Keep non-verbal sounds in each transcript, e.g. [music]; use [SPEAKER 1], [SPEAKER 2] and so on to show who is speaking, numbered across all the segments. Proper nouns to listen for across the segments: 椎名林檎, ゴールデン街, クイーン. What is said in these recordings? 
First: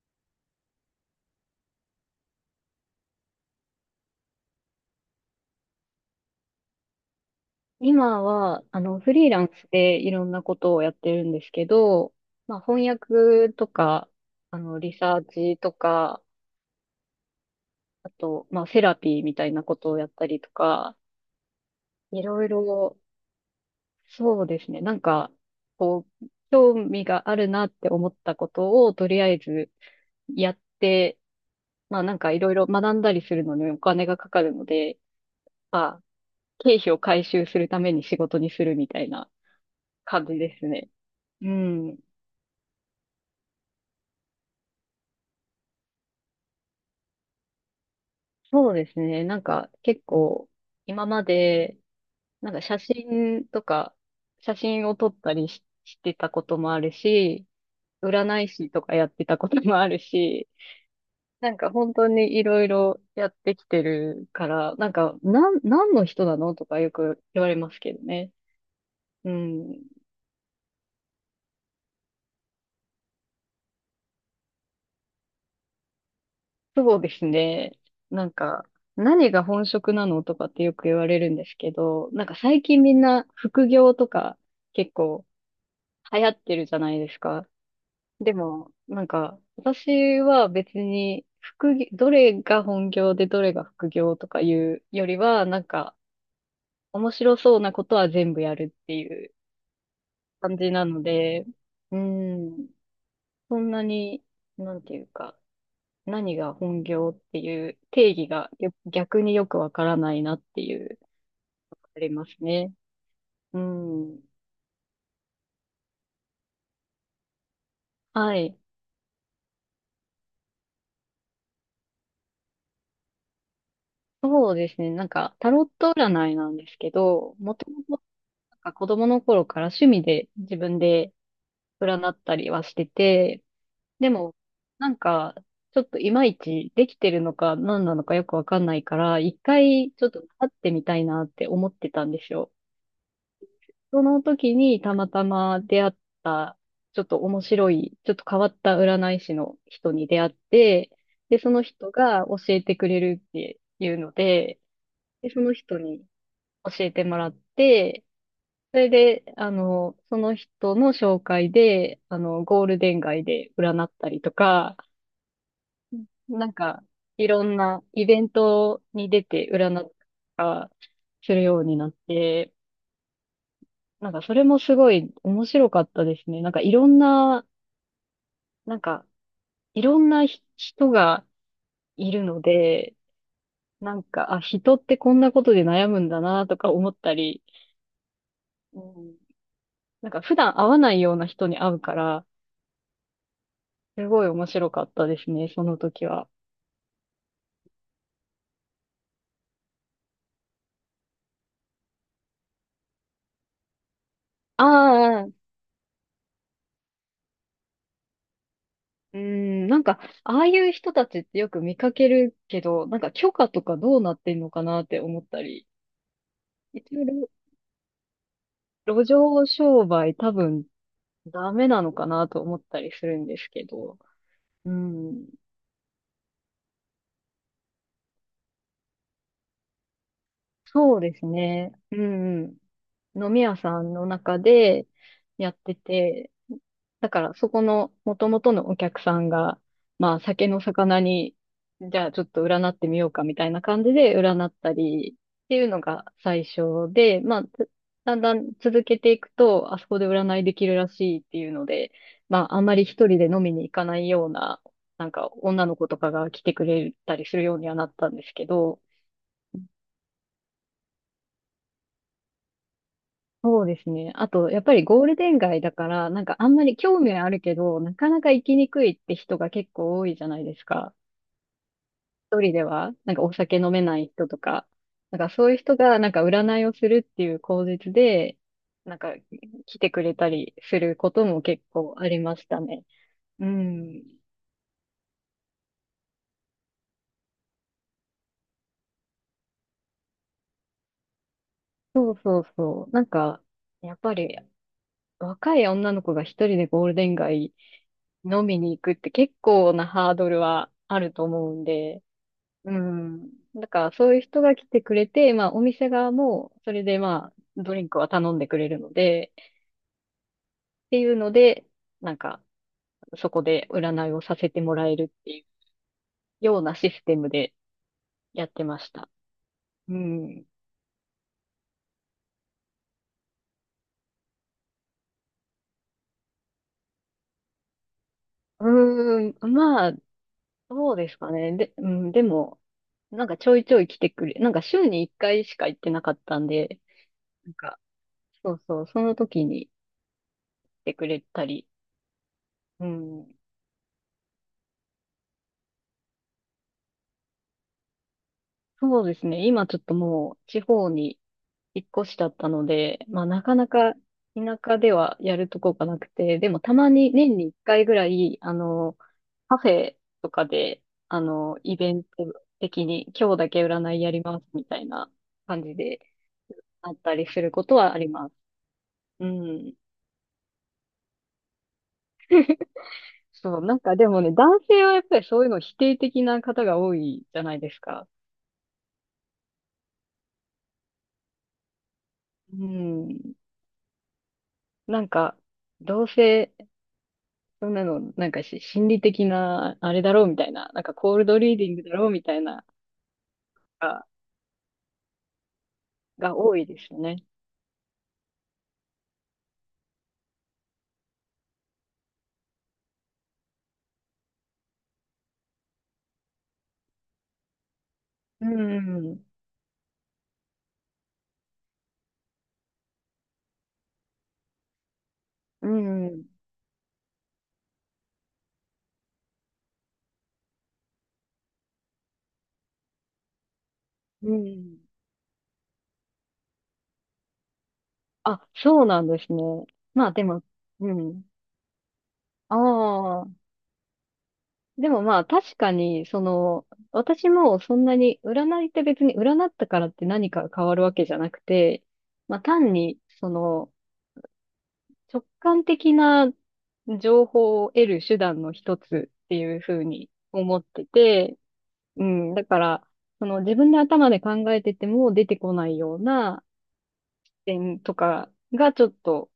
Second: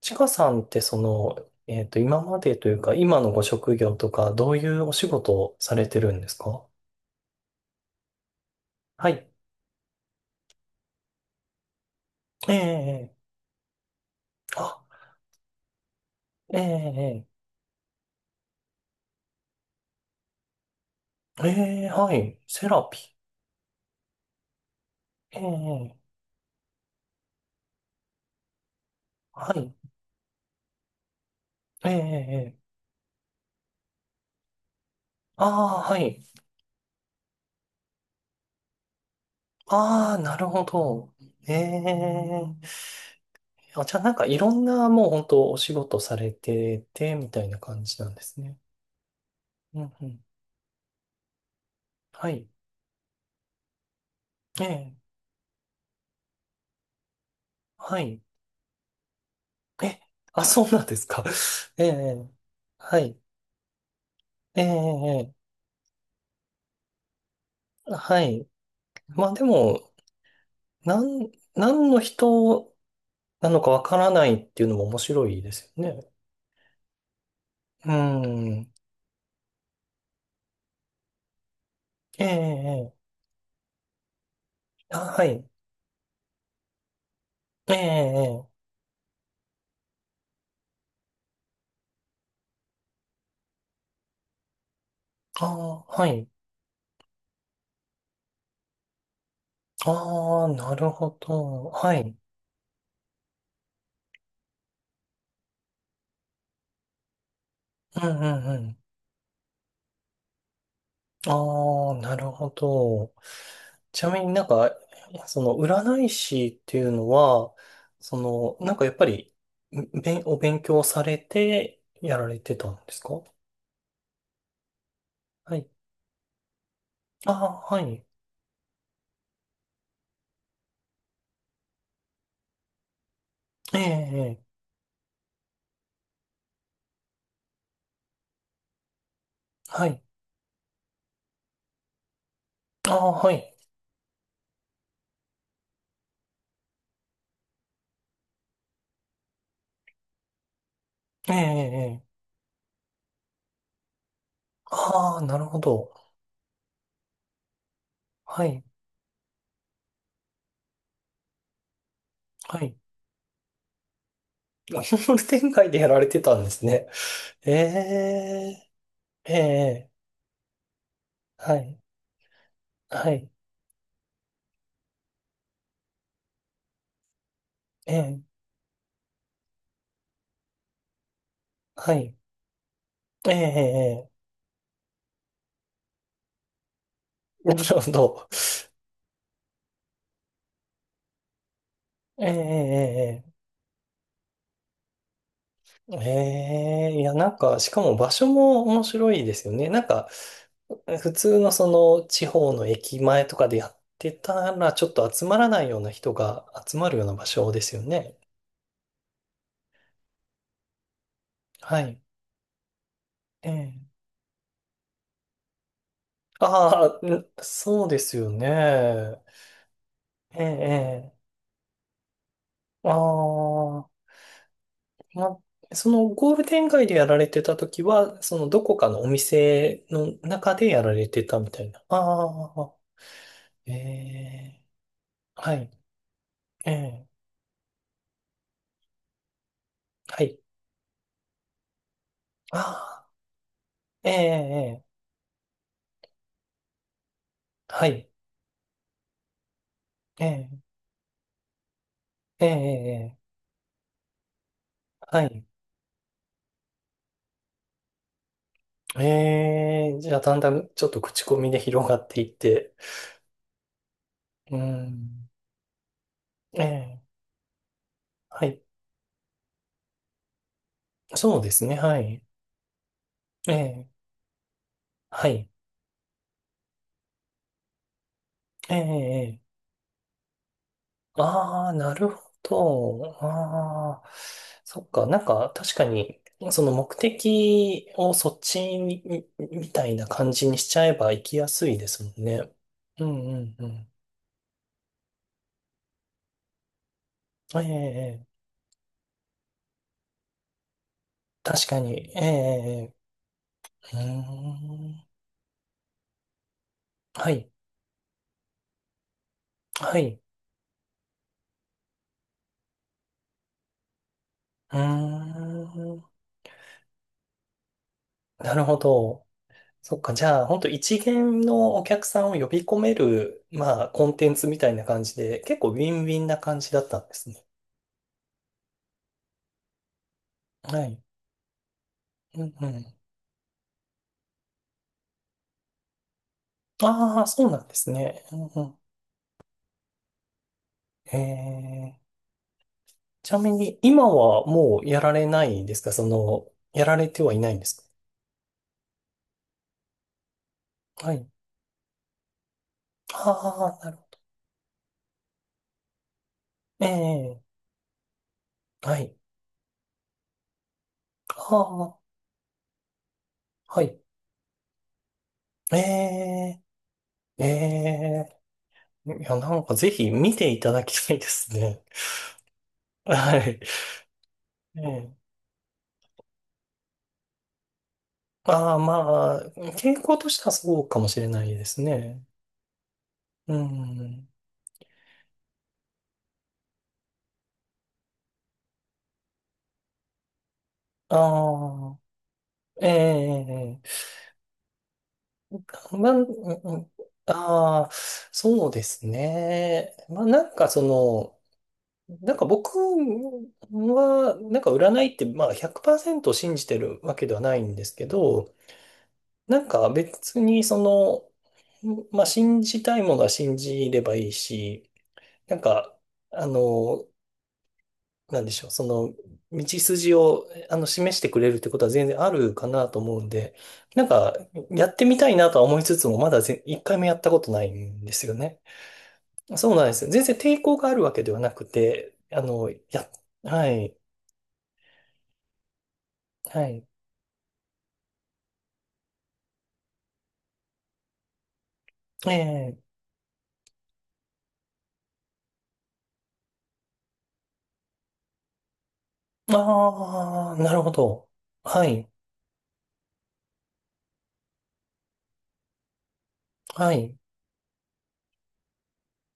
[SPEAKER 1] ちかさんって今までというか、今のご職業とか、どういうお仕事をされてるんですか？
[SPEAKER 2] 今は、
[SPEAKER 1] は
[SPEAKER 2] フリ
[SPEAKER 1] い。
[SPEAKER 2] ーランスでいろんなことをやってるんですけど、
[SPEAKER 1] え
[SPEAKER 2] まあ、翻
[SPEAKER 1] え、
[SPEAKER 2] 訳とか、
[SPEAKER 1] あ、
[SPEAKER 2] リサーチとか、
[SPEAKER 1] ええ、
[SPEAKER 2] あと、まあ、セラピーみたいなことをやったりとか、
[SPEAKER 1] ええ、は
[SPEAKER 2] い
[SPEAKER 1] い。
[SPEAKER 2] ろい
[SPEAKER 1] セラ
[SPEAKER 2] ろ、
[SPEAKER 1] ピー。
[SPEAKER 2] そうですね、なんか、
[SPEAKER 1] ええ、
[SPEAKER 2] こう、興味があるなって思ったことを、とりあえ
[SPEAKER 1] は
[SPEAKER 2] ず
[SPEAKER 1] い。
[SPEAKER 2] やって、
[SPEAKER 1] え
[SPEAKER 2] まあ、なんかいろい
[SPEAKER 1] え、え
[SPEAKER 2] ろ
[SPEAKER 1] え、
[SPEAKER 2] 学んだりするのにお金がかかるので、
[SPEAKER 1] ああ、
[SPEAKER 2] ま
[SPEAKER 1] は
[SPEAKER 2] あ、
[SPEAKER 1] い。
[SPEAKER 2] 経費を回収するために仕事にするみたいな
[SPEAKER 1] ああ、
[SPEAKER 2] 感じ
[SPEAKER 1] なる
[SPEAKER 2] で
[SPEAKER 1] ほ
[SPEAKER 2] すね。
[SPEAKER 1] ど。
[SPEAKER 2] う
[SPEAKER 1] え
[SPEAKER 2] ん。
[SPEAKER 1] え、あ、じゃあなんかいろんなもう本当お仕事されてて、みたいな感じなんですね。
[SPEAKER 2] そうですね。なんか
[SPEAKER 1] うん
[SPEAKER 2] 結
[SPEAKER 1] うん。
[SPEAKER 2] 構今まで、
[SPEAKER 1] はい。
[SPEAKER 2] なんか写真とか、写
[SPEAKER 1] え
[SPEAKER 2] 真
[SPEAKER 1] え、
[SPEAKER 2] を撮ったりしてたこともあるし、
[SPEAKER 1] はい。
[SPEAKER 2] 占い師とかやってたこともある
[SPEAKER 1] え、あ、
[SPEAKER 2] し、
[SPEAKER 1] そうなんですか。
[SPEAKER 2] なんか
[SPEAKER 1] [laughs] え
[SPEAKER 2] 本当
[SPEAKER 1] え、
[SPEAKER 2] にいろい
[SPEAKER 1] は
[SPEAKER 2] ろ
[SPEAKER 1] い。
[SPEAKER 2] やってきてるか
[SPEAKER 1] ええ、
[SPEAKER 2] ら、なんか、
[SPEAKER 1] え
[SPEAKER 2] 何の人なのとかよく言われます
[SPEAKER 1] え、
[SPEAKER 2] けど
[SPEAKER 1] は
[SPEAKER 2] ね。
[SPEAKER 1] い。ま
[SPEAKER 2] う
[SPEAKER 1] あで
[SPEAKER 2] ん。
[SPEAKER 1] も、何の人なのかわからないっていうのも面白いですよね。
[SPEAKER 2] そうですね。
[SPEAKER 1] う
[SPEAKER 2] なん
[SPEAKER 1] ん。
[SPEAKER 2] か、何が本職なのとかってよく言われるんですけど、
[SPEAKER 1] え
[SPEAKER 2] なんか最近
[SPEAKER 1] え、え
[SPEAKER 2] みん
[SPEAKER 1] え、
[SPEAKER 2] な副業とか結
[SPEAKER 1] あ、は
[SPEAKER 2] 構
[SPEAKER 1] い。
[SPEAKER 2] 流行ってるじゃないですか。
[SPEAKER 1] ええ、
[SPEAKER 2] で
[SPEAKER 1] ええ、
[SPEAKER 2] も、なんか、私は別に、副業、どれが本業でどれが副業とかいうより
[SPEAKER 1] あ
[SPEAKER 2] は、なん
[SPEAKER 1] あ、
[SPEAKER 2] か、
[SPEAKER 1] はい。
[SPEAKER 2] 面白そうなことは全部やるっていう
[SPEAKER 1] ああ、
[SPEAKER 2] 感じ
[SPEAKER 1] な
[SPEAKER 2] な
[SPEAKER 1] る
[SPEAKER 2] の
[SPEAKER 1] ほ
[SPEAKER 2] で、
[SPEAKER 1] ど。は
[SPEAKER 2] う
[SPEAKER 1] い。
[SPEAKER 2] ん、そんなに、なんていうか、何が本業っていう
[SPEAKER 1] う
[SPEAKER 2] 定
[SPEAKER 1] んう
[SPEAKER 2] 義
[SPEAKER 1] ん
[SPEAKER 2] が
[SPEAKER 1] う
[SPEAKER 2] よ
[SPEAKER 1] ん。
[SPEAKER 2] 逆によくわからないなっていう、
[SPEAKER 1] ああ、
[SPEAKER 2] あり
[SPEAKER 1] な
[SPEAKER 2] ま
[SPEAKER 1] る
[SPEAKER 2] す
[SPEAKER 1] ほ
[SPEAKER 2] ね。
[SPEAKER 1] ど。
[SPEAKER 2] う
[SPEAKER 1] ちなみ
[SPEAKER 2] ん。
[SPEAKER 1] になんか、その占い師っていうのは、そ
[SPEAKER 2] は
[SPEAKER 1] の、
[SPEAKER 2] い。
[SPEAKER 1] なんかやっぱり、お勉強されてやられてたんですか？
[SPEAKER 2] そうですね。なんか、タ
[SPEAKER 1] は
[SPEAKER 2] ロ
[SPEAKER 1] い。
[SPEAKER 2] ット占いなんですけど、も
[SPEAKER 1] ああ
[SPEAKER 2] と
[SPEAKER 1] ー、は
[SPEAKER 2] も
[SPEAKER 1] い。
[SPEAKER 2] なんか子供の頃から趣味で自分で占ったりはしてて、
[SPEAKER 1] ええ、
[SPEAKER 2] で
[SPEAKER 1] え
[SPEAKER 2] も、
[SPEAKER 1] え、
[SPEAKER 2] なんか、ちょっといまいちできてるのか何なのかよくわかんないから、一
[SPEAKER 1] は
[SPEAKER 2] 回
[SPEAKER 1] い。
[SPEAKER 2] ちょっと会ってみたいなって思ってたんですよ。
[SPEAKER 1] ああ、はい。
[SPEAKER 2] その時にたまたま出会った、ちょっと面白い、ちょっと変わった占い師の人に出会って、
[SPEAKER 1] ええ、
[SPEAKER 2] で、その人
[SPEAKER 1] ええ。
[SPEAKER 2] が教えてくれるっていうので、
[SPEAKER 1] ああ、
[SPEAKER 2] で、
[SPEAKER 1] な
[SPEAKER 2] そ
[SPEAKER 1] る
[SPEAKER 2] の
[SPEAKER 1] ほ
[SPEAKER 2] 人
[SPEAKER 1] ど。
[SPEAKER 2] に教えてもらって、
[SPEAKER 1] はい、
[SPEAKER 2] それで、その人の紹介で、ゴ
[SPEAKER 1] は
[SPEAKER 2] ー
[SPEAKER 1] い。
[SPEAKER 2] ルデン街で占ったりとか、
[SPEAKER 1] あホール展開でやられてたん
[SPEAKER 2] な
[SPEAKER 1] で
[SPEAKER 2] ん
[SPEAKER 1] す
[SPEAKER 2] か、
[SPEAKER 1] ね。
[SPEAKER 2] いろ
[SPEAKER 1] え
[SPEAKER 2] んなイベン
[SPEAKER 1] え、
[SPEAKER 2] トに出
[SPEAKER 1] え
[SPEAKER 2] て占ったり
[SPEAKER 1] え、
[SPEAKER 2] とかする
[SPEAKER 1] は
[SPEAKER 2] ように
[SPEAKER 1] い、
[SPEAKER 2] なって、
[SPEAKER 1] はい。
[SPEAKER 2] なんかそれもすごい面白かったですね。なんかいろんな、
[SPEAKER 1] ええ、
[SPEAKER 2] なんか、いろんな人が
[SPEAKER 1] は
[SPEAKER 2] い
[SPEAKER 1] い。
[SPEAKER 2] るので、
[SPEAKER 1] え
[SPEAKER 2] なん
[SPEAKER 1] え、え
[SPEAKER 2] か、あ、人ってこんなことで悩むんだなとか思ったり、
[SPEAKER 1] え、なるほど。
[SPEAKER 2] うん、なんか普段会わないような人に会うから、
[SPEAKER 1] ええ、ええ、ええ、
[SPEAKER 2] すごい面白かったですね、その
[SPEAKER 1] え
[SPEAKER 2] 時は。
[SPEAKER 1] え、いや、なんか、しかも場所も面白いですよね。なんか、普通のその地方の駅前とかでやってた
[SPEAKER 2] あ
[SPEAKER 1] ら、ちょっと集ま
[SPEAKER 2] あ、
[SPEAKER 1] らないような人が集まるような場所ですよね。
[SPEAKER 2] うん、なんか、ああいう人たちってよく見
[SPEAKER 1] は
[SPEAKER 2] か
[SPEAKER 1] い。
[SPEAKER 2] けるけど、なんか許
[SPEAKER 1] え
[SPEAKER 2] 可とかどう
[SPEAKER 1] え。
[SPEAKER 2] なってんのかなって思ったり、一
[SPEAKER 1] ああ、ん、
[SPEAKER 2] 応、
[SPEAKER 1] そうですよ
[SPEAKER 2] 路
[SPEAKER 1] ね。
[SPEAKER 2] 上商売多
[SPEAKER 1] ええ、
[SPEAKER 2] 分
[SPEAKER 1] ええ。
[SPEAKER 2] ダメなのかなと思った
[SPEAKER 1] あ
[SPEAKER 2] りするんですけど、
[SPEAKER 1] あ、
[SPEAKER 2] うん、
[SPEAKER 1] ま、そのゴールデン街でやられてた時は、そのどこかのお店の中でやら
[SPEAKER 2] そう
[SPEAKER 1] れ
[SPEAKER 2] で
[SPEAKER 1] て
[SPEAKER 2] す
[SPEAKER 1] たみたい
[SPEAKER 2] ね。
[SPEAKER 1] な。
[SPEAKER 2] う
[SPEAKER 1] あ
[SPEAKER 2] ん、う
[SPEAKER 1] あ、
[SPEAKER 2] ん。飲み屋
[SPEAKER 1] え
[SPEAKER 2] さんの中
[SPEAKER 1] え、
[SPEAKER 2] でや
[SPEAKER 1] は
[SPEAKER 2] っ
[SPEAKER 1] い。
[SPEAKER 2] てて、
[SPEAKER 1] ええ。
[SPEAKER 2] だから、そこの元々のお客さんが、まあ、
[SPEAKER 1] はい、
[SPEAKER 2] 酒の魚に、じゃあちょっと
[SPEAKER 1] あ
[SPEAKER 2] 占ってみよ
[SPEAKER 1] あ、
[SPEAKER 2] うかみたいな感じ
[SPEAKER 1] ええ、
[SPEAKER 2] で占った
[SPEAKER 1] ええ、
[SPEAKER 2] りっていうのが最初で、まあ、つ
[SPEAKER 1] はい。
[SPEAKER 2] だんだん続けていくと、あそこで
[SPEAKER 1] え
[SPEAKER 2] 占い
[SPEAKER 1] え、
[SPEAKER 2] できるらしいっていうので、ま
[SPEAKER 1] え
[SPEAKER 2] あ、あんまり一
[SPEAKER 1] え、
[SPEAKER 2] 人
[SPEAKER 1] え
[SPEAKER 2] で
[SPEAKER 1] え、
[SPEAKER 2] 飲みに行かないような、なん
[SPEAKER 1] は
[SPEAKER 2] か
[SPEAKER 1] い。
[SPEAKER 2] 女の子とかが来てくれたりするようにはなったんですけど、
[SPEAKER 1] ええ、じゃあ、だんだんちょっと口コミで広がっていって。
[SPEAKER 2] そうですね。あと、
[SPEAKER 1] う
[SPEAKER 2] やっぱりゴール
[SPEAKER 1] ん。
[SPEAKER 2] デン街だから、なんかあん
[SPEAKER 1] え
[SPEAKER 2] まり興
[SPEAKER 1] え、
[SPEAKER 2] 味はあるけど、なかなか行
[SPEAKER 1] は
[SPEAKER 2] き
[SPEAKER 1] い。
[SPEAKER 2] にくいって人が結構多いじゃないですか。
[SPEAKER 1] そうですね、はい。
[SPEAKER 2] 一人では、なんかお
[SPEAKER 1] え
[SPEAKER 2] 酒飲め
[SPEAKER 1] え、
[SPEAKER 2] ない人とか、なん
[SPEAKER 1] は
[SPEAKER 2] か
[SPEAKER 1] い。
[SPEAKER 2] そういう人が、なんか占いをするっていう口実で、
[SPEAKER 1] ええ、
[SPEAKER 2] なんか
[SPEAKER 1] え、
[SPEAKER 2] 来てくれたりすることも結
[SPEAKER 1] ああ、な
[SPEAKER 2] 構あ
[SPEAKER 1] る
[SPEAKER 2] り
[SPEAKER 1] ほ
[SPEAKER 2] ましたね。
[SPEAKER 1] ど。
[SPEAKER 2] う
[SPEAKER 1] ああ、
[SPEAKER 2] ん。
[SPEAKER 1] そっか。なんか、確かに、その目的をそっちに、みたいな感じにしちゃえば行きやすいですも
[SPEAKER 2] そう
[SPEAKER 1] ん
[SPEAKER 2] そう
[SPEAKER 1] ね。
[SPEAKER 2] そう。な
[SPEAKER 1] う
[SPEAKER 2] ん
[SPEAKER 1] ん、う
[SPEAKER 2] か、
[SPEAKER 1] ん、うん。
[SPEAKER 2] やっぱり若い女の子が一人でゴールデン街
[SPEAKER 1] ええ、ええ。
[SPEAKER 2] 飲みに行くって結構なハードルはあると思うん
[SPEAKER 1] 確か
[SPEAKER 2] で、
[SPEAKER 1] に。え
[SPEAKER 2] う
[SPEAKER 1] え、
[SPEAKER 2] ん。だから
[SPEAKER 1] ええ、うー
[SPEAKER 2] そういう人が来てく
[SPEAKER 1] ん。
[SPEAKER 2] れて、まあお店側もそれで
[SPEAKER 1] は
[SPEAKER 2] まあ
[SPEAKER 1] い、
[SPEAKER 2] ドリンクは頼んでくれるので、
[SPEAKER 1] はい。
[SPEAKER 2] っていうので、なんかそこで占いをさせても
[SPEAKER 1] うー
[SPEAKER 2] らえるってい
[SPEAKER 1] ん。
[SPEAKER 2] うようなシステムでやっ
[SPEAKER 1] なる
[SPEAKER 2] て
[SPEAKER 1] ほ
[SPEAKER 2] ました。
[SPEAKER 1] ど。
[SPEAKER 2] う
[SPEAKER 1] そっか、じゃ
[SPEAKER 2] ん。
[SPEAKER 1] あ、本当一元のお客さんを呼び込める、まあ、コンテンツみたいな感じで、結構ウィンウィンな感じだったんですね。
[SPEAKER 2] うーん、まあ、
[SPEAKER 1] は
[SPEAKER 2] そう
[SPEAKER 1] い。
[SPEAKER 2] ですかね。で、うん、で
[SPEAKER 1] うん
[SPEAKER 2] も、
[SPEAKER 1] うん。
[SPEAKER 2] なんかちょいちょい来てくれ、なんか週に一回しか行ってなかったんで、
[SPEAKER 1] ああ、そう
[SPEAKER 2] なん
[SPEAKER 1] なんで
[SPEAKER 2] か、
[SPEAKER 1] すね。うん
[SPEAKER 2] そ
[SPEAKER 1] う
[SPEAKER 2] う
[SPEAKER 1] ん。
[SPEAKER 2] そう、その時に来てく
[SPEAKER 1] え
[SPEAKER 2] れたり、
[SPEAKER 1] え、
[SPEAKER 2] う
[SPEAKER 1] ち
[SPEAKER 2] ん、
[SPEAKER 1] なみに、今はもうやられないんですか？その、やられてはいないんです
[SPEAKER 2] そうですね。今ちょっともう地方
[SPEAKER 1] か？は
[SPEAKER 2] に
[SPEAKER 1] い。
[SPEAKER 2] 引っ越しだったので、まあ
[SPEAKER 1] あ
[SPEAKER 2] なかな
[SPEAKER 1] あ、な
[SPEAKER 2] か
[SPEAKER 1] るほ
[SPEAKER 2] 田舎ではやるとこがなくて、でもた
[SPEAKER 1] ど。え
[SPEAKER 2] まに年
[SPEAKER 1] え、
[SPEAKER 2] に一回ぐらい、
[SPEAKER 1] はい。
[SPEAKER 2] カフェとかで、
[SPEAKER 1] あ
[SPEAKER 2] イベ
[SPEAKER 1] あ、
[SPEAKER 2] ント的に今日だけ
[SPEAKER 1] は
[SPEAKER 2] 占
[SPEAKER 1] い。
[SPEAKER 2] いやりますみたいな感じ
[SPEAKER 1] え
[SPEAKER 2] で
[SPEAKER 1] え、
[SPEAKER 2] あったりす
[SPEAKER 1] え
[SPEAKER 2] ることはあります。
[SPEAKER 1] え、い
[SPEAKER 2] う
[SPEAKER 1] や、なん
[SPEAKER 2] ん。
[SPEAKER 1] かぜひ見ていただきたいですね。[laughs] は
[SPEAKER 2] そ
[SPEAKER 1] い。
[SPEAKER 2] う、なんかでもね、男
[SPEAKER 1] え
[SPEAKER 2] 性はやっ
[SPEAKER 1] え、
[SPEAKER 2] ぱりそういうの否定的な方が多いじゃないですか。
[SPEAKER 1] ああ、まあ、傾向としてはそうかもしれないですね。
[SPEAKER 2] うん。
[SPEAKER 1] うん。
[SPEAKER 2] なんか、どうせ、そんなの、なんか心理的な、あれだろうみたいな、なんかコールドリーディング
[SPEAKER 1] あ
[SPEAKER 2] だ
[SPEAKER 1] あ、
[SPEAKER 2] ろうみたいな、
[SPEAKER 1] ええ、え
[SPEAKER 2] が、
[SPEAKER 1] え、まあ、うん
[SPEAKER 2] が多い
[SPEAKER 1] う
[SPEAKER 2] で
[SPEAKER 1] ん、
[SPEAKER 2] すよね。
[SPEAKER 1] ああ、そうですね。まあ、なんかその、なんか僕は、なんか占いって、まあ100%信じてるわけではないんですけ
[SPEAKER 2] う
[SPEAKER 1] ど、
[SPEAKER 2] ん。
[SPEAKER 1] なんか別にその、まあ、信じたいものは信じればいいし、なん
[SPEAKER 2] う
[SPEAKER 1] か、
[SPEAKER 2] ん。
[SPEAKER 1] あの、なんでしょう、その、道筋を、あの、示してくれるってことは全然あるかなと思うんで、なん
[SPEAKER 2] う
[SPEAKER 1] か、
[SPEAKER 2] ん。
[SPEAKER 1] やってみたいなとは思いつつも、まだ一回もやったことないんですよ
[SPEAKER 2] あ、
[SPEAKER 1] ね。
[SPEAKER 2] そうなんですね。
[SPEAKER 1] そうなんです
[SPEAKER 2] ま
[SPEAKER 1] よ。
[SPEAKER 2] あ
[SPEAKER 1] 全
[SPEAKER 2] で
[SPEAKER 1] 然
[SPEAKER 2] も、
[SPEAKER 1] 抵抗が
[SPEAKER 2] う
[SPEAKER 1] あるわけ
[SPEAKER 2] ん。
[SPEAKER 1] ではなくて、あ
[SPEAKER 2] あ
[SPEAKER 1] の、や、
[SPEAKER 2] あ、
[SPEAKER 1] はい、
[SPEAKER 2] でもまあ確かに、そ
[SPEAKER 1] は
[SPEAKER 2] の、
[SPEAKER 1] い、
[SPEAKER 2] 私もそんなに、占いって別に占ったからって何か変わるわけじゃなくて、まあ単
[SPEAKER 1] ええ、
[SPEAKER 2] に、その、直感的な情報を得る手段の一つっていうふうに
[SPEAKER 1] ああ、
[SPEAKER 2] 思っ
[SPEAKER 1] なる
[SPEAKER 2] て
[SPEAKER 1] ほど。
[SPEAKER 2] て、
[SPEAKER 1] は
[SPEAKER 2] う
[SPEAKER 1] い、
[SPEAKER 2] ん、だから、その自分で頭で考えてても出てこないような、
[SPEAKER 1] はい、
[SPEAKER 2] 点とかがちょっと、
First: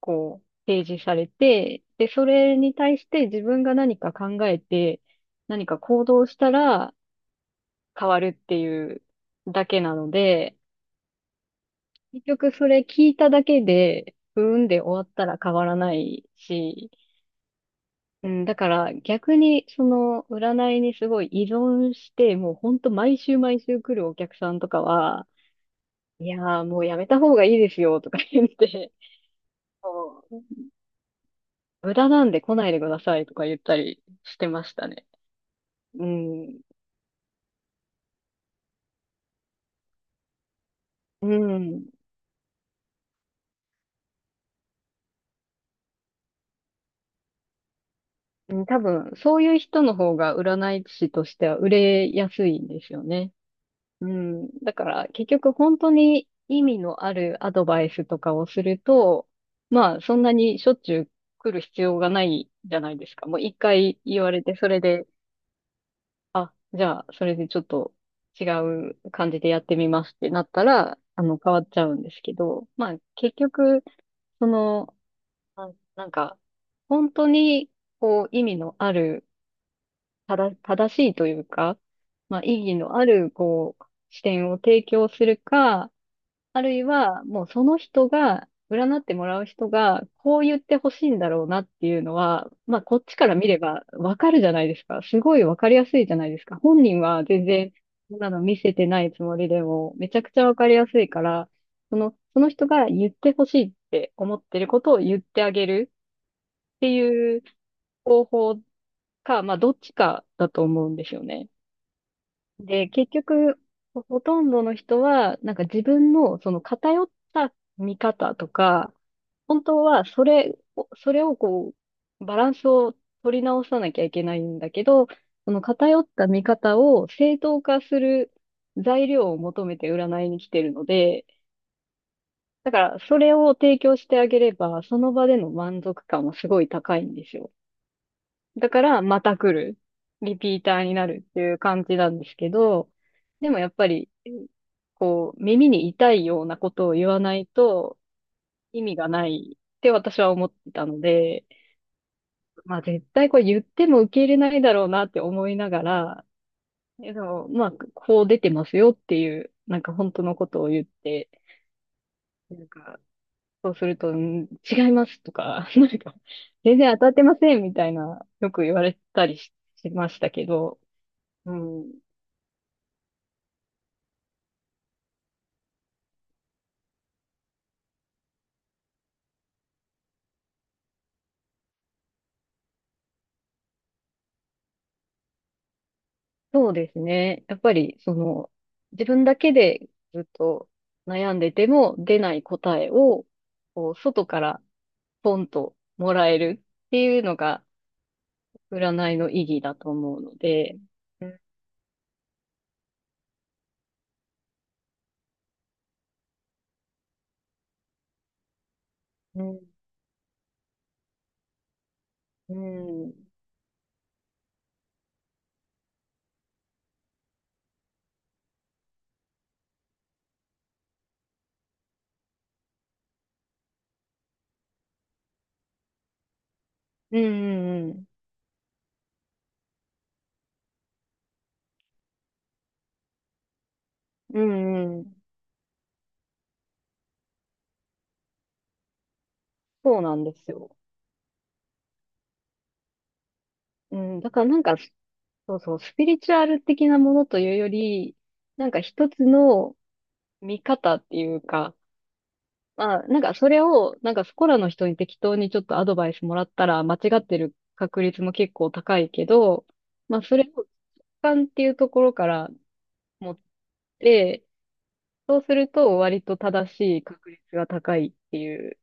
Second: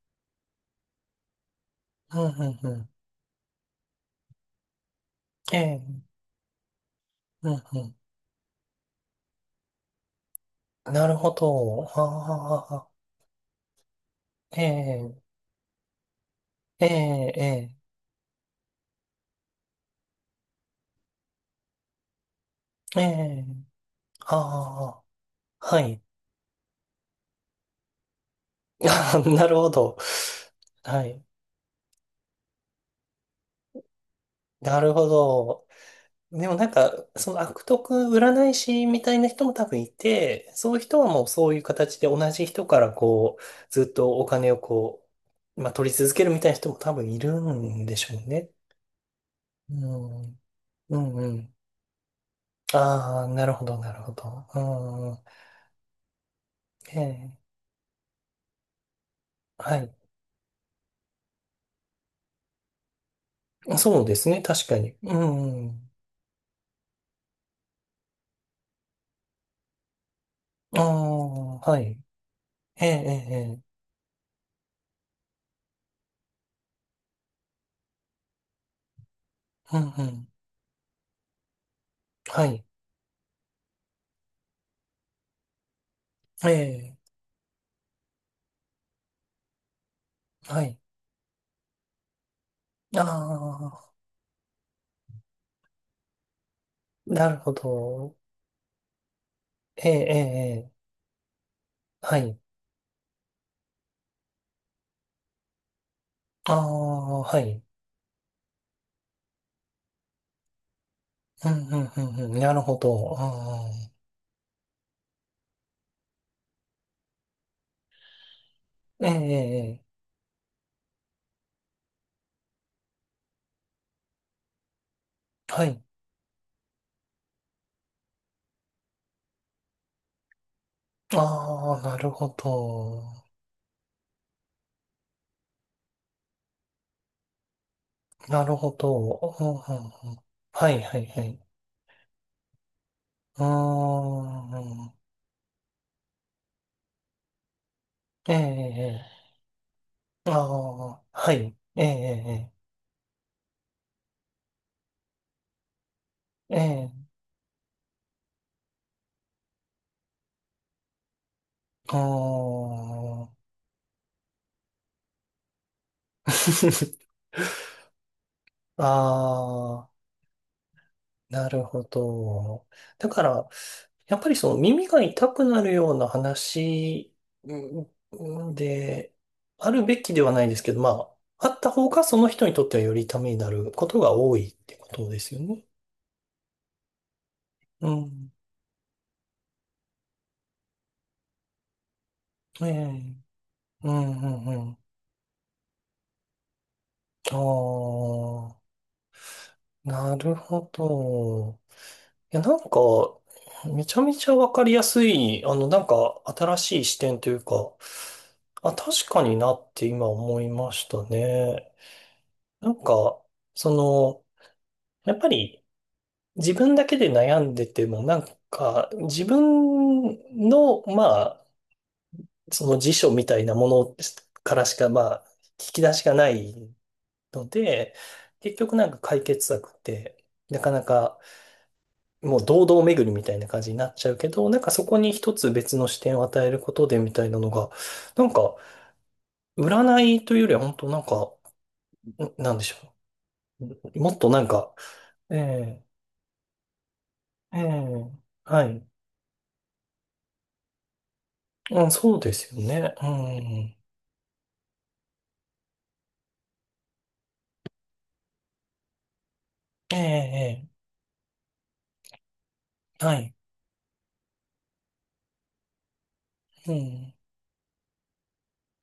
[SPEAKER 2] こう、提示されて、で、
[SPEAKER 1] うん、う
[SPEAKER 2] それ
[SPEAKER 1] ん、う
[SPEAKER 2] に
[SPEAKER 1] ん、
[SPEAKER 2] 対して自分が何か考えて、何か
[SPEAKER 1] ええ、
[SPEAKER 2] 行動したら
[SPEAKER 1] うん、うん。
[SPEAKER 2] 変わるっていうだけなので、
[SPEAKER 1] なるほど。
[SPEAKER 2] 結局それ
[SPEAKER 1] ああ、
[SPEAKER 2] 聞いただけで、うー
[SPEAKER 1] え
[SPEAKER 2] んで終わっ
[SPEAKER 1] え、
[SPEAKER 2] たら変わらない
[SPEAKER 1] ええ、
[SPEAKER 2] し、
[SPEAKER 1] え
[SPEAKER 2] うん、だから逆にその占いにすごい依存して、もうほんと
[SPEAKER 1] え、え
[SPEAKER 2] 毎週
[SPEAKER 1] え、
[SPEAKER 2] 毎週来るお客さんとか
[SPEAKER 1] あ
[SPEAKER 2] は、
[SPEAKER 1] あ、はい。
[SPEAKER 2] いやーもうやめた方がいいですよとか言っ
[SPEAKER 1] [laughs]
[SPEAKER 2] て、
[SPEAKER 1] あー、なるほど。はい。
[SPEAKER 2] 無駄なんで来ないでくださいとか言ったりしてまし
[SPEAKER 1] な
[SPEAKER 2] た
[SPEAKER 1] る
[SPEAKER 2] ね。
[SPEAKER 1] ほど。
[SPEAKER 2] う
[SPEAKER 1] でも
[SPEAKER 2] ん。
[SPEAKER 1] なんか、その悪徳占い師みたいな人も多分いて、そういう人はもう
[SPEAKER 2] う
[SPEAKER 1] そういう
[SPEAKER 2] ん。
[SPEAKER 1] 形で同じ人からこう、ずっとお金をこう、まあ取り続けるみたいな人も多分いるんでしょうね。
[SPEAKER 2] うん。多分、そういう
[SPEAKER 1] う
[SPEAKER 2] 人の方が
[SPEAKER 1] ん。
[SPEAKER 2] 占い
[SPEAKER 1] う
[SPEAKER 2] 師
[SPEAKER 1] ん
[SPEAKER 2] と
[SPEAKER 1] う
[SPEAKER 2] して
[SPEAKER 1] ん。
[SPEAKER 2] は売れやすいんですよ
[SPEAKER 1] ああ、
[SPEAKER 2] ね。
[SPEAKER 1] なるほど、なる
[SPEAKER 2] う
[SPEAKER 1] ほど。
[SPEAKER 2] ん。だから、
[SPEAKER 1] う
[SPEAKER 2] 結局本当に意味
[SPEAKER 1] ん。え
[SPEAKER 2] のある
[SPEAKER 1] え。
[SPEAKER 2] アドバイスとかをすると、
[SPEAKER 1] はい。
[SPEAKER 2] まあ、そんなにしょっちゅう来る必要がないじゃないですか。もう一回
[SPEAKER 1] そうで
[SPEAKER 2] 言
[SPEAKER 1] す
[SPEAKER 2] わ
[SPEAKER 1] ね、
[SPEAKER 2] れて、
[SPEAKER 1] 確
[SPEAKER 2] そ
[SPEAKER 1] か
[SPEAKER 2] れ
[SPEAKER 1] に。
[SPEAKER 2] で、
[SPEAKER 1] うん、
[SPEAKER 2] あ、じゃあ、それでちょっと違う感じでやってみますってなった
[SPEAKER 1] あ
[SPEAKER 2] ら、変
[SPEAKER 1] あ、
[SPEAKER 2] わっち
[SPEAKER 1] は
[SPEAKER 2] ゃう
[SPEAKER 1] い。
[SPEAKER 2] んですけど、
[SPEAKER 1] ええ、え
[SPEAKER 2] まあ、
[SPEAKER 1] え、え
[SPEAKER 2] 結
[SPEAKER 1] え、
[SPEAKER 2] 局、その、なんか、本当に、こう、意味のある、
[SPEAKER 1] うん、うん。
[SPEAKER 2] ただ、正しいというか、まあ、
[SPEAKER 1] は
[SPEAKER 2] 意
[SPEAKER 1] い。
[SPEAKER 2] 義のある、こう、視点を提供するか、
[SPEAKER 1] え
[SPEAKER 2] あるい
[SPEAKER 1] え、
[SPEAKER 2] は、もうその人が、占ってもらう人が、こう言っ
[SPEAKER 1] は
[SPEAKER 2] て
[SPEAKER 1] い。
[SPEAKER 2] ほしいんだろうなっていうのは、まあ、こ
[SPEAKER 1] あ
[SPEAKER 2] っちから見れば
[SPEAKER 1] あ、
[SPEAKER 2] わかるじゃないですか。すごいわかりやすいじゃないですか。本人は
[SPEAKER 1] なる
[SPEAKER 2] 全
[SPEAKER 1] ほ
[SPEAKER 2] 然、
[SPEAKER 1] ど。
[SPEAKER 2] そんなの見せてないつもりで
[SPEAKER 1] ええ、
[SPEAKER 2] も、め
[SPEAKER 1] え
[SPEAKER 2] ちゃくちゃ
[SPEAKER 1] え、
[SPEAKER 2] わか
[SPEAKER 1] え
[SPEAKER 2] り
[SPEAKER 1] え、
[SPEAKER 2] やすいから、その、
[SPEAKER 1] はい。
[SPEAKER 2] その人が言ってほしいって思ってることを言ってあげる
[SPEAKER 1] あ
[SPEAKER 2] って
[SPEAKER 1] あ、
[SPEAKER 2] い
[SPEAKER 1] は
[SPEAKER 2] う
[SPEAKER 1] い。
[SPEAKER 2] 方法か、まあ、どっちかだと思うんですよ
[SPEAKER 1] う
[SPEAKER 2] ね。
[SPEAKER 1] ん、うん、うん、うん。なるほ
[SPEAKER 2] で、
[SPEAKER 1] ど。
[SPEAKER 2] 結
[SPEAKER 1] う
[SPEAKER 2] 局、
[SPEAKER 1] ん、うん、
[SPEAKER 2] ほとんどの人は、なんか自分のその偏った見方とか、
[SPEAKER 1] ええ、ええ、
[SPEAKER 2] 本当
[SPEAKER 1] ええ、
[SPEAKER 2] はそれをこう、バランスを取り直さなきゃいけないんだけど、その
[SPEAKER 1] はい。
[SPEAKER 2] 偏った見方を正当化する材料を求めて占いに来てるので、
[SPEAKER 1] ああ、なるほ
[SPEAKER 2] だから
[SPEAKER 1] ど。
[SPEAKER 2] それを提供してあげれば、その場での満足感もすごい高いんですよ。
[SPEAKER 1] なるほ
[SPEAKER 2] だから、
[SPEAKER 1] ど。
[SPEAKER 2] また
[SPEAKER 1] うん、う
[SPEAKER 2] 来る。
[SPEAKER 1] ん、うん、
[SPEAKER 2] リピー
[SPEAKER 1] は
[SPEAKER 2] タ
[SPEAKER 1] い、
[SPEAKER 2] ーに
[SPEAKER 1] はい、
[SPEAKER 2] な
[SPEAKER 1] は
[SPEAKER 2] るっ
[SPEAKER 1] い。
[SPEAKER 2] ていう感じなんですけど、
[SPEAKER 1] うー
[SPEAKER 2] でもやっぱり、
[SPEAKER 1] ん、
[SPEAKER 2] こう、耳に痛いようなことを言わないと
[SPEAKER 1] ええ、え
[SPEAKER 2] 意味がな
[SPEAKER 1] え、
[SPEAKER 2] いって私
[SPEAKER 1] え
[SPEAKER 2] は
[SPEAKER 1] え、あ
[SPEAKER 2] 思ってたの
[SPEAKER 1] あ、は
[SPEAKER 2] で、
[SPEAKER 1] い。ええ、え
[SPEAKER 2] まあ絶対これ言っても受け入れないだろうなって思いながら、
[SPEAKER 1] え、ええ、ええ、
[SPEAKER 2] でも、まあ、こう出てますよっていう、なんか本当のことを言って、
[SPEAKER 1] あ
[SPEAKER 2] なんか、
[SPEAKER 1] ー、
[SPEAKER 2] そうすると、違いますとか、[laughs] なんか、全然当
[SPEAKER 1] [laughs]
[SPEAKER 2] たってませんみたいな、よく言わ
[SPEAKER 1] あ
[SPEAKER 2] れたりしましたけど、
[SPEAKER 1] ー、な
[SPEAKER 2] う
[SPEAKER 1] るほ
[SPEAKER 2] ん。
[SPEAKER 1] ど。だから、やっぱりその耳が痛くなるような話、うんうんで、あるべきではないですけど、まあ、あった方がその人にとってはよりためになることが多いってことですよね。
[SPEAKER 2] そうですね。やっぱ
[SPEAKER 1] う
[SPEAKER 2] り、そ
[SPEAKER 1] ん。
[SPEAKER 2] の、自分だけでずっと悩んでても出ない
[SPEAKER 1] え
[SPEAKER 2] 答え
[SPEAKER 1] え。
[SPEAKER 2] を、
[SPEAKER 1] う
[SPEAKER 2] こう、
[SPEAKER 1] ん
[SPEAKER 2] 外
[SPEAKER 1] う
[SPEAKER 2] か
[SPEAKER 1] んう
[SPEAKER 2] ら
[SPEAKER 1] ん。
[SPEAKER 2] ポンともらえるっていうのが、
[SPEAKER 1] ああ、
[SPEAKER 2] 占いの意義だと
[SPEAKER 1] な
[SPEAKER 2] 思う
[SPEAKER 1] る
[SPEAKER 2] の
[SPEAKER 1] ほ
[SPEAKER 2] で、うん、
[SPEAKER 1] ど。いや、なんか、めちゃめちゃわかりやすい、あの、なんか、新しい視点というか、あ、確かに
[SPEAKER 2] う
[SPEAKER 1] な
[SPEAKER 2] ん、
[SPEAKER 1] って今思いましたね。
[SPEAKER 2] う
[SPEAKER 1] なん
[SPEAKER 2] ん、
[SPEAKER 1] か、その、やっぱり自分だけで悩んでても、なんか、自分の、まあ、その辞書みたいなものからしか、まあ、引き出しがない
[SPEAKER 2] う
[SPEAKER 1] ので、
[SPEAKER 2] ん、
[SPEAKER 1] 結局なんか解決策って、なかなかもう堂々巡りみたいな感じになっちゃうけ
[SPEAKER 2] う
[SPEAKER 1] ど、なんかそこ
[SPEAKER 2] ん、う
[SPEAKER 1] に
[SPEAKER 2] ん、
[SPEAKER 1] 一つ別の視点を与えることでみたいなのが、なんか占
[SPEAKER 2] そうな
[SPEAKER 1] い
[SPEAKER 2] んで
[SPEAKER 1] というよ
[SPEAKER 2] す
[SPEAKER 1] りは
[SPEAKER 2] よ。
[SPEAKER 1] 本当なんか、なんでしょ
[SPEAKER 2] う
[SPEAKER 1] う。もっ
[SPEAKER 2] ん、
[SPEAKER 1] と
[SPEAKER 2] だ
[SPEAKER 1] な
[SPEAKER 2] から
[SPEAKER 1] ん
[SPEAKER 2] なん
[SPEAKER 1] か、
[SPEAKER 2] か、
[SPEAKER 1] え
[SPEAKER 2] そうそう、
[SPEAKER 1] え
[SPEAKER 2] スピリチュアル的なものという
[SPEAKER 1] え
[SPEAKER 2] よ
[SPEAKER 1] え、
[SPEAKER 2] り、
[SPEAKER 1] は
[SPEAKER 2] なんか
[SPEAKER 1] い。
[SPEAKER 2] 一つの見方っていうか、
[SPEAKER 1] うん、そうですよね。
[SPEAKER 2] ま
[SPEAKER 1] う
[SPEAKER 2] あ、なんかそれ
[SPEAKER 1] ん。
[SPEAKER 2] を、なんかそこらの人に適当にちょっとアドバイスもらったら間違ってる確率も結構高いけど、
[SPEAKER 1] え
[SPEAKER 2] まあそれを直
[SPEAKER 1] ええ
[SPEAKER 2] 感っていうところから
[SPEAKER 1] え、は
[SPEAKER 2] 持
[SPEAKER 1] い。
[SPEAKER 2] って、そうすると割と
[SPEAKER 1] う
[SPEAKER 2] 正しい
[SPEAKER 1] ん。
[SPEAKER 2] 確率が高いっていう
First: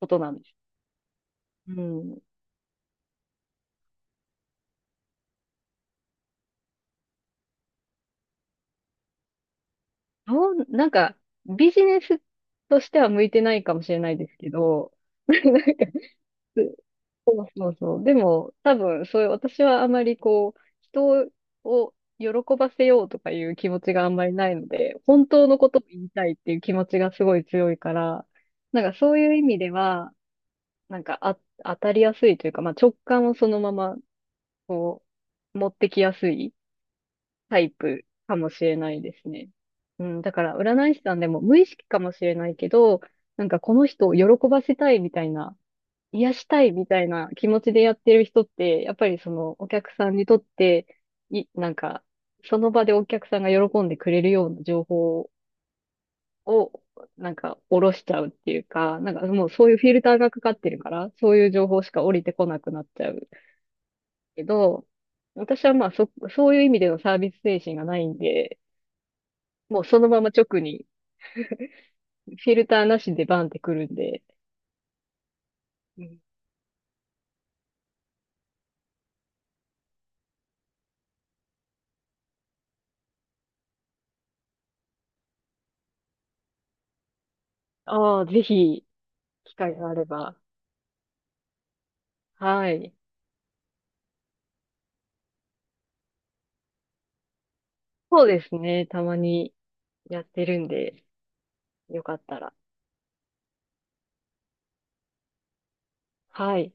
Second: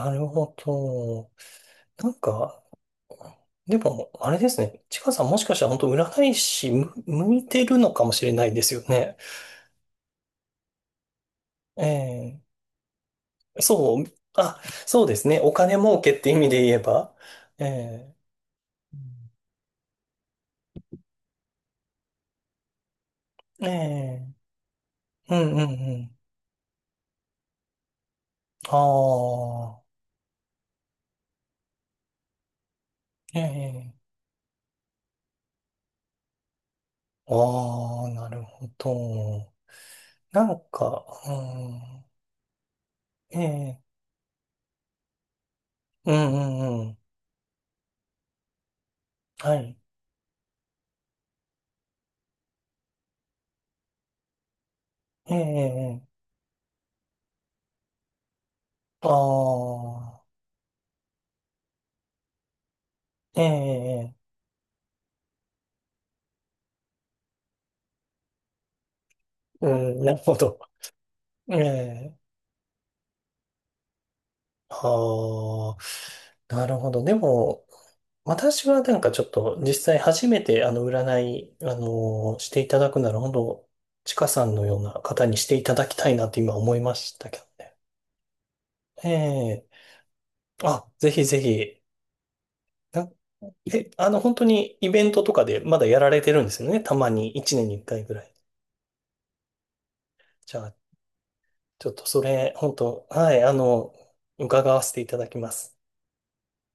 [SPEAKER 2] こと
[SPEAKER 1] る
[SPEAKER 2] なんで
[SPEAKER 1] ほ
[SPEAKER 2] す。
[SPEAKER 1] ど。
[SPEAKER 2] う
[SPEAKER 1] なん
[SPEAKER 2] ん。
[SPEAKER 1] か、でも、あれですね。ちかさんもしかしたら本当占い師向いてるのかもしれないですよね。
[SPEAKER 2] なんかビジネス
[SPEAKER 1] ええ、
[SPEAKER 2] としては向いてないかもしれ
[SPEAKER 1] そう、
[SPEAKER 2] ないですけ
[SPEAKER 1] あ、
[SPEAKER 2] ど、
[SPEAKER 1] そうですね。お金儲け
[SPEAKER 2] [laughs]
[SPEAKER 1] って意味で言えば。
[SPEAKER 2] そ
[SPEAKER 1] え
[SPEAKER 2] うそう。で
[SPEAKER 1] え、
[SPEAKER 2] も、多
[SPEAKER 1] う
[SPEAKER 2] 分、そういう、私はあまりこう、人を喜ばせようとかいう
[SPEAKER 1] ん、
[SPEAKER 2] 気持ちがあんま
[SPEAKER 1] え
[SPEAKER 2] りないので、本
[SPEAKER 1] え、う
[SPEAKER 2] 当
[SPEAKER 1] んう
[SPEAKER 2] の
[SPEAKER 1] ん
[SPEAKER 2] ことを
[SPEAKER 1] う
[SPEAKER 2] 言い
[SPEAKER 1] ん。
[SPEAKER 2] たいっていう気持ちがすごい強いから、
[SPEAKER 1] あ
[SPEAKER 2] なんかそういう意味では、なんかあ、当たりやすいというか、まあ直感を
[SPEAKER 1] あ、え
[SPEAKER 2] そのまま、
[SPEAKER 1] え、
[SPEAKER 2] こう、持ってきやすいタイ
[SPEAKER 1] あ
[SPEAKER 2] プ
[SPEAKER 1] あ、な
[SPEAKER 2] か
[SPEAKER 1] る
[SPEAKER 2] もし
[SPEAKER 1] ほ
[SPEAKER 2] れないですね。
[SPEAKER 1] ど。
[SPEAKER 2] うん、だか
[SPEAKER 1] な
[SPEAKER 2] ら
[SPEAKER 1] ん
[SPEAKER 2] 占い師
[SPEAKER 1] か、
[SPEAKER 2] さんで
[SPEAKER 1] う
[SPEAKER 2] も無意識か
[SPEAKER 1] ん、
[SPEAKER 2] もしれないけど、
[SPEAKER 1] え
[SPEAKER 2] なんかこ
[SPEAKER 1] え、
[SPEAKER 2] の人を喜ばせたいみたいな
[SPEAKER 1] う
[SPEAKER 2] 癒
[SPEAKER 1] ん
[SPEAKER 2] した
[SPEAKER 1] う
[SPEAKER 2] いみ
[SPEAKER 1] んうん。
[SPEAKER 2] たいな気持ちでやってる人って、やっぱりそ
[SPEAKER 1] は
[SPEAKER 2] のお
[SPEAKER 1] い。
[SPEAKER 2] 客さんにとって、なんか、その場でお客さんが喜んでくれるような情報
[SPEAKER 1] ええ、
[SPEAKER 2] を、なんか、下ろしちゃうっていうか、なんかもうそうい
[SPEAKER 1] あ
[SPEAKER 2] うフィルター
[SPEAKER 1] あ、
[SPEAKER 2] がかかってるから、そういう情報しか降りてこなくなっちゃう
[SPEAKER 1] ええ、
[SPEAKER 2] けど、私はまあそういう意味でのサービス精神がないんで、
[SPEAKER 1] う
[SPEAKER 2] もうそ
[SPEAKER 1] ん、
[SPEAKER 2] の
[SPEAKER 1] なる
[SPEAKER 2] まま
[SPEAKER 1] ほど。
[SPEAKER 2] 直に
[SPEAKER 1] ええ、
[SPEAKER 2] フィルターなしでバンってくるんで、
[SPEAKER 1] あ
[SPEAKER 2] うん。
[SPEAKER 1] あ、なるほど。でも、私はなんかちょっと実際初めてあの占い、していただくなら本当、ちかさんのような方にしていただきたいなって今思いましたけどね。
[SPEAKER 2] ああ、ぜひ、
[SPEAKER 1] え
[SPEAKER 2] 機
[SPEAKER 1] え、
[SPEAKER 2] 会があれば。
[SPEAKER 1] あ、ぜひぜひ。
[SPEAKER 2] はい。
[SPEAKER 1] なあの本当にイベントとかでまだやられてるんですよね。たまに1年に1回ぐら
[SPEAKER 2] そう
[SPEAKER 1] い。
[SPEAKER 2] ですね、たまに。やって
[SPEAKER 1] じ
[SPEAKER 2] る
[SPEAKER 1] ゃ
[SPEAKER 2] ん
[SPEAKER 1] あ、
[SPEAKER 2] で、
[SPEAKER 1] ちょっ
[SPEAKER 2] よ
[SPEAKER 1] と
[SPEAKER 2] か
[SPEAKER 1] そ
[SPEAKER 2] った
[SPEAKER 1] れ、
[SPEAKER 2] ら。
[SPEAKER 1] 本当、はい、あの、伺わせていただきます。
[SPEAKER 2] はい。